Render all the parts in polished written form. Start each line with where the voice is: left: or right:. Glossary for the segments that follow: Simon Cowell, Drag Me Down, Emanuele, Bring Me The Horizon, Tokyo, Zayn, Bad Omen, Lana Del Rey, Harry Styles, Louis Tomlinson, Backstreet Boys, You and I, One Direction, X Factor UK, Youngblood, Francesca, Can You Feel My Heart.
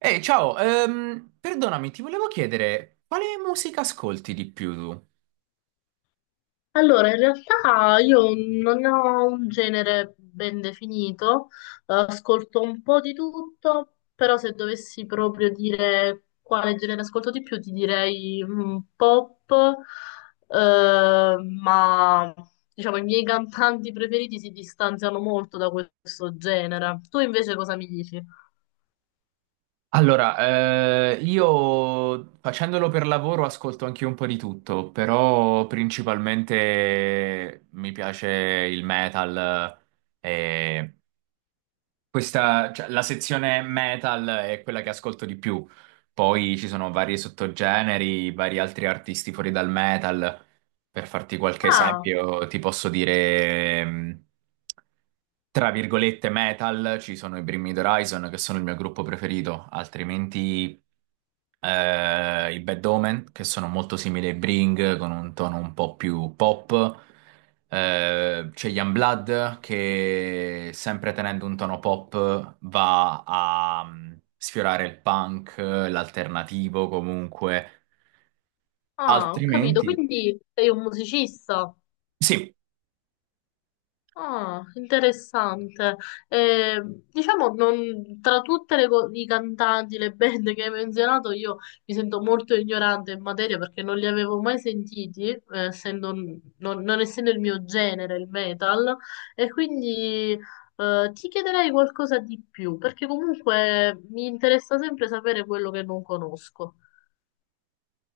right: Ehi, ciao, perdonami, ti volevo chiedere quale musica ascolti di più tu?
left: Allora, in realtà io non ho un genere ben definito, ascolto un po' di tutto, però se dovessi proprio dire quale genere ascolto di più, ti direi pop, eh, ma diciamo i miei cantanti preferiti si distanziano molto da questo genere. Tu invece cosa mi dici?
right: Allora, io facendolo per lavoro ascolto anche un po' di tutto, però principalmente mi piace il metal, eh, e questa, cioè, la sezione metal è quella che ascolto di più. Poi ci sono vari sottogeneri, vari altri artisti fuori dal metal. Per farti qualche, beh,
left: Ah,
right: esempio, ti posso dire, tra virgolette, metal, ci sono i Bring Me The Horizon, che sono il mio gruppo preferito. Altrimenti i Bad Omen, che sono molto simili ai Bring, con un tono un po' più pop. C'è Youngblood che, sempre tenendo un tono pop, va a sfiorare il punk, l'alternativo comunque.
left: ah, ho capito,
right: Altrimenti,
left: quindi sei un musicista.
right: sì,
left: Ah, interessante. Eh, diciamo, tra tutte le, i cantanti, le band che hai menzionato, io mi sento molto ignorante in materia perché non li avevo mai sentiti, non essendo il mio genere, il metal, e quindi ti chiederei qualcosa di più, perché comunque mi interessa sempre sapere quello che non conosco.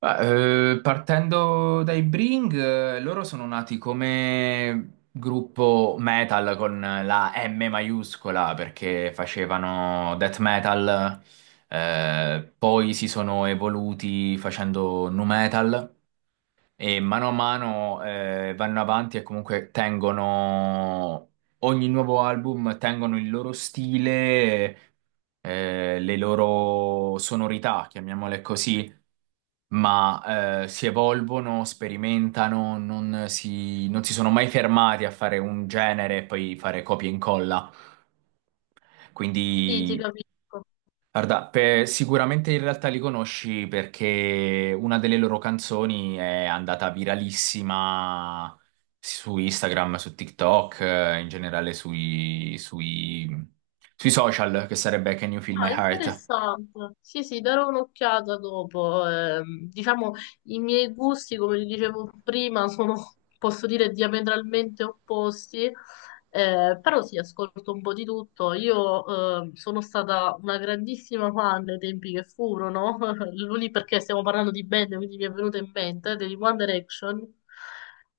right: partendo dai Bring, loro sono nati come gruppo metal con la M maiuscola, perché facevano death metal, poi si sono evoluti facendo nu metal. E mano a mano vanno avanti e comunque tengono, ogni nuovo album, tengono il loro stile, le loro sonorità, chiamiamole così, ma si evolvono, sperimentano, non si sono mai fermati a fare un genere e poi fare copia e incolla.
left: Sì, ti
right: Quindi.
left: capisco.
right: Guarda, sicuramente in realtà li conosci, perché una delle loro canzoni è andata viralissima su Instagram, su TikTok, in generale sui social, che sarebbe Can You Feel My
left: Ah,
right: Heart?
left: interessante. Sì, sì, darò un'occhiata dopo. Diciamo, i miei gusti, come ti dicevo prima, sono, posso dire, diametralmente opposti, però sì, ascolto un po' di tutto. Io sono stata una grandissima fan dei tempi che furono, lì perché stiamo parlando di band, quindi mi è venuto in mente, degli One Direction.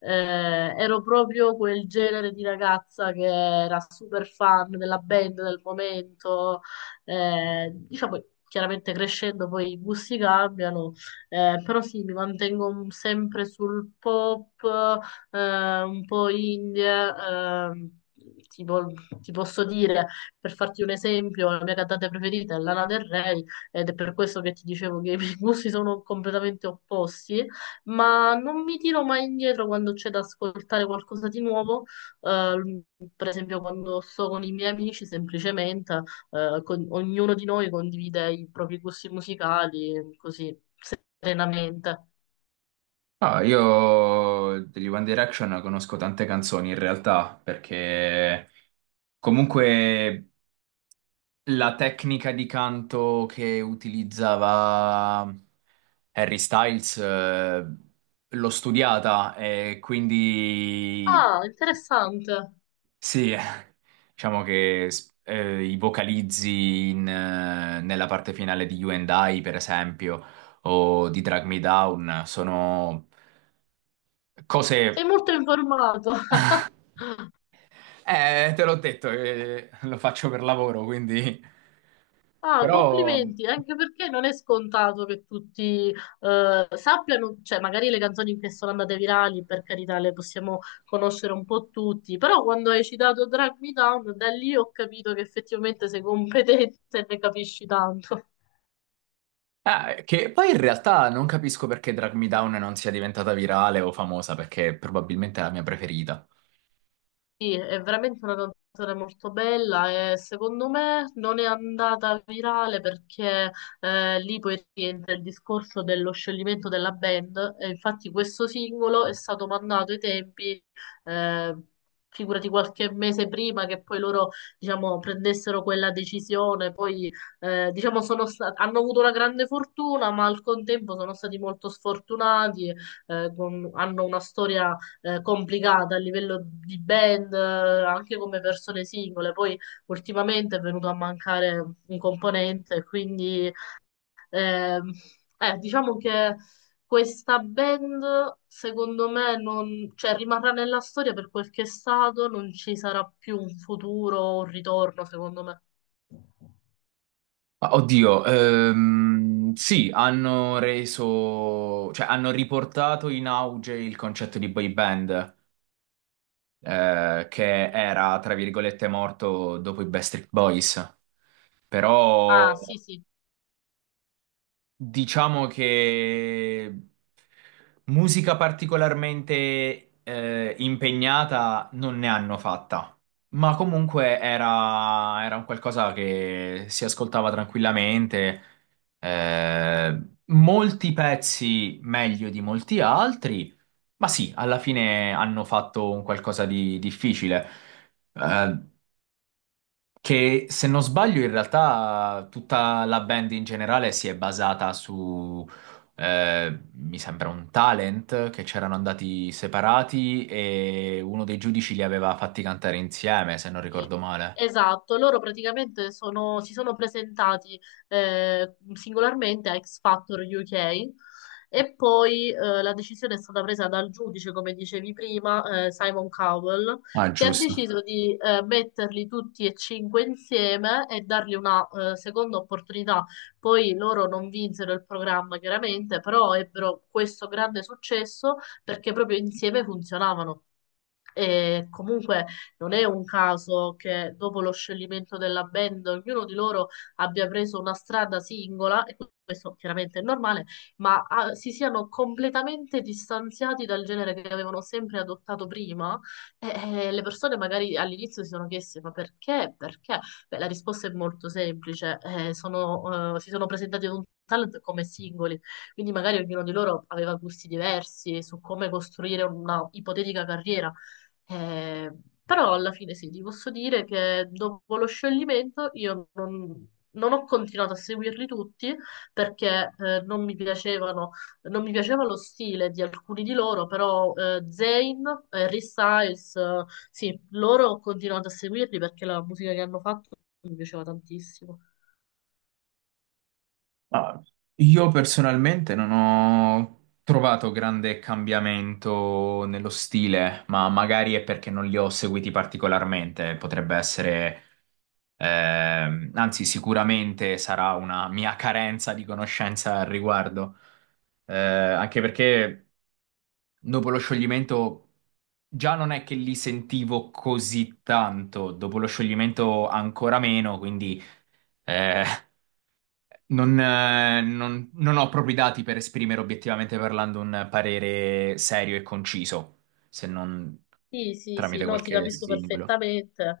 left: Eh, Ero proprio quel genere di ragazza che era super fan della band del momento diciamo, chiaramente crescendo poi i gusti cambiano, però sì, mi mantengo sempre sul pop, un po' indie. ehm, Tipo, ti posso dire, per farti un esempio, la mia cantante preferita è Lana Del Rey ed è per questo che ti dicevo che i miei gusti sono completamente opposti, ma non mi tiro mai indietro quando c'è da ascoltare qualcosa di nuovo, eh, per esempio quando sto con i miei amici semplicemente ognuno di noi condivide i propri gusti musicali, così, serenamente.
right: Ah, io degli One Direction conosco tante canzoni in realtà, perché comunque la tecnica di canto che utilizzava Harry Styles, l'ho studiata, e quindi
left: Ah, interessante.
right: sì, diciamo che i vocalizzi in, nella parte finale di You and I, per esempio, o di Drag Me Down, sono cose...
left: Sei molto informato.
right: Te l'ho detto, lo faccio per lavoro, quindi...
left: Ah,
right: Però...
left: complimenti, anche perché non è scontato che tutti sappiano, cioè magari le canzoni che sono andate virali, per carità, le possiamo conoscere un po' tutti, però quando hai citato Drag Me Down, da lì ho capito che effettivamente sei competente e ne capisci tanto.
right: Che poi in realtà non capisco perché Drag Me Down non sia diventata virale o famosa, perché probabilmente è la mia preferita.
left: Sì, è veramente una canzone molto bella e secondo me non è andata virale perché lì poi rientra il discorso dello scioglimento della band e infatti questo singolo è stato mandato ai tempi, eh, figurati qualche mese prima che poi loro diciamo, prendessero quella decisione, poi diciamo, hanno avuto una grande fortuna ma al contempo sono stati molto sfortunati, hanno una storia complicata a livello di band, anche come persone singole. Poi ultimamente è venuto a mancare un componente, quindi ehm, diciamo che questa band, secondo me, non, cioè, rimarrà nella storia per quel che è stato, non ci sarà più un futuro o un ritorno, secondo me.
right: Ma oddio, sì, hanno reso, cioè hanno riportato in auge il concetto di boy band, che era, tra virgolette, morto dopo i Backstreet Boys. Però
left: Ah, sì, sì.
right: diciamo che musica particolarmente impegnata non ne hanno fatta, ma comunque era un qualcosa che si ascoltava tranquillamente. Eh, molti pezzi meglio di molti altri, ma sì, alla fine hanno fatto un qualcosa di difficile. Eh, che se non sbaglio, in realtà tutta la band in generale si è basata su, mi sembra, un talent che c'erano andati separati e uno dei giudici li aveva fatti cantare insieme, se non
left: Sì,
right: ricordo male.
left: esatto, loro praticamente si sono presentati singolarmente a X Factor UK e poi la decisione è stata presa dal giudice, come dicevi prima, Simon Cowell,
right: Ah,
left: che ha
right: giusto.
left: deciso di metterli tutti e cinque insieme e dargli una seconda opportunità. Poi loro non vinsero il programma, chiaramente, però ebbero questo grande successo perché proprio insieme funzionavano. E comunque non è un caso che dopo lo scioglimento della band ognuno di loro abbia preso una strada singola, e questo chiaramente è normale, ma si siano completamente distanziati dal genere che avevano sempre adottato prima. E le persone magari all'inizio si sono chieste: ma perché? Perché? Beh, la risposta è molto semplice. Si sono presentati ad un talent come singoli, quindi magari ognuno di loro aveva gusti diversi su come costruire una ipotetica carriera. Eh, Però alla fine sì, ti posso dire che dopo lo scioglimento io non ho continuato a seguirli tutti perché non mi piacevano, non mi piaceva lo stile di alcuni di loro, però Zayn, Harry Styles, sì, loro ho continuato a seguirli perché la musica che hanno fatto mi piaceva tantissimo.
right: Ah, io personalmente non ho trovato grande cambiamento nello stile, ma magari è perché non li ho seguiti particolarmente. Potrebbe essere, anzi, sicuramente sarà una mia carenza di conoscenza al riguardo. Anche perché dopo lo scioglimento già non è che li sentivo così tanto, dopo lo scioglimento ancora meno, quindi. Eh, non ho proprio i dati per esprimere, obiettivamente parlando, un parere serio e conciso, se non
left: Sì, sì, sì,
right: tramite
left: no, ti
right: qualche
left: capisco
right: stimolo.
left: perfettamente.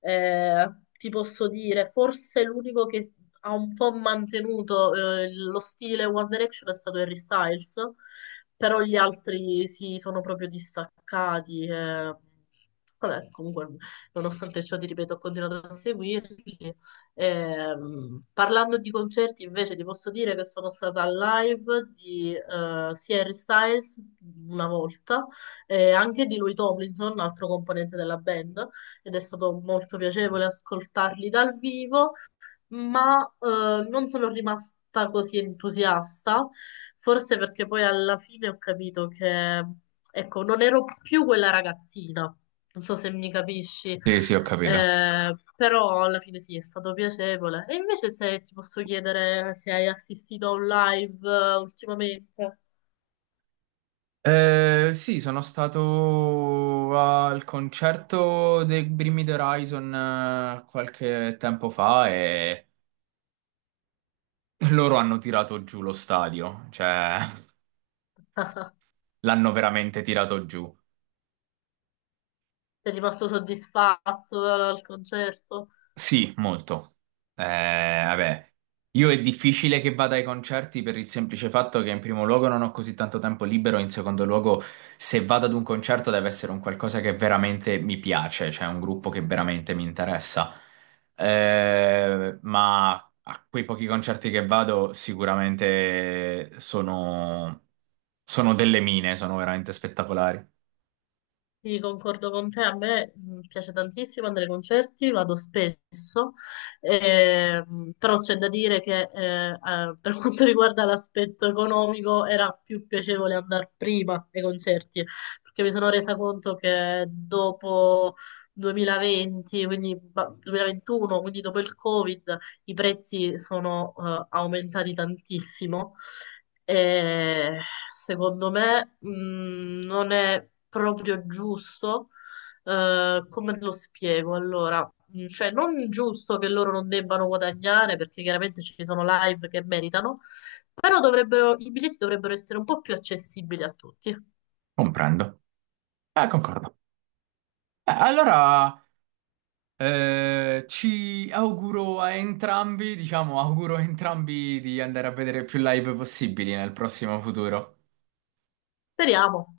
left: Eh, Ti posso dire, forse l'unico che ha un po' mantenuto lo stile One Direction è stato Harry Styles, però gli altri si sono proprio distaccati. Vabbè, comunque, nonostante ciò, ti ripeto, ho continuato a seguirli. Parlando di concerti, invece, ti posso dire che sono stata al live di sia Harry Styles una volta, e anche di Louis Tomlinson, un altro componente della band ed è stato molto piacevole ascoltarli dal vivo, ma non sono rimasta così entusiasta, forse perché poi alla fine ho capito che, ecco, non ero più quella ragazzina, non so se mi capisci,
right: Sì, sì, ho capito.
left: però alla fine sì, è stato piacevole. E invece se ti posso chiedere se hai assistito a un live ultimamente,
right: Sì, sono stato al concerto dei Bring Me the Horizon qualche tempo fa, e loro hanno tirato giù lo stadio, cioè l'hanno veramente tirato giù.
left: sei rimasto soddisfatto dal concerto?
right: Sì, molto. Eh, vabbè, io è difficile che vada ai concerti, per il semplice fatto che in primo luogo non ho così tanto tempo libero, in secondo luogo se vado ad un concerto deve essere un qualcosa che veramente mi piace, cioè un gruppo che veramente mi interessa. Ma a quei pochi concerti che vado sicuramente sono delle mine, sono veramente spettacolari.
left: Sì, concordo con te, a me piace tantissimo andare ai concerti, vado spesso, però c'è da dire che per quanto riguarda l'aspetto economico era più piacevole andare prima ai concerti, perché mi sono resa conto che dopo 2020, quindi 2021, quindi dopo il Covid, i prezzi sono aumentati tantissimo e secondo me, non è proprio giusto. Come te lo spiego? Allora, cioè, non giusto che loro non debbano guadagnare perché chiaramente ci sono live che meritano, però dovrebbero, i biglietti dovrebbero essere un po' più accessibili a tutti.
right: Comprendo. Concordo. Allora... ci auguro a entrambi, diciamo, auguro a entrambi di andare a vedere più live possibili nel prossimo futuro.
left: Speriamo.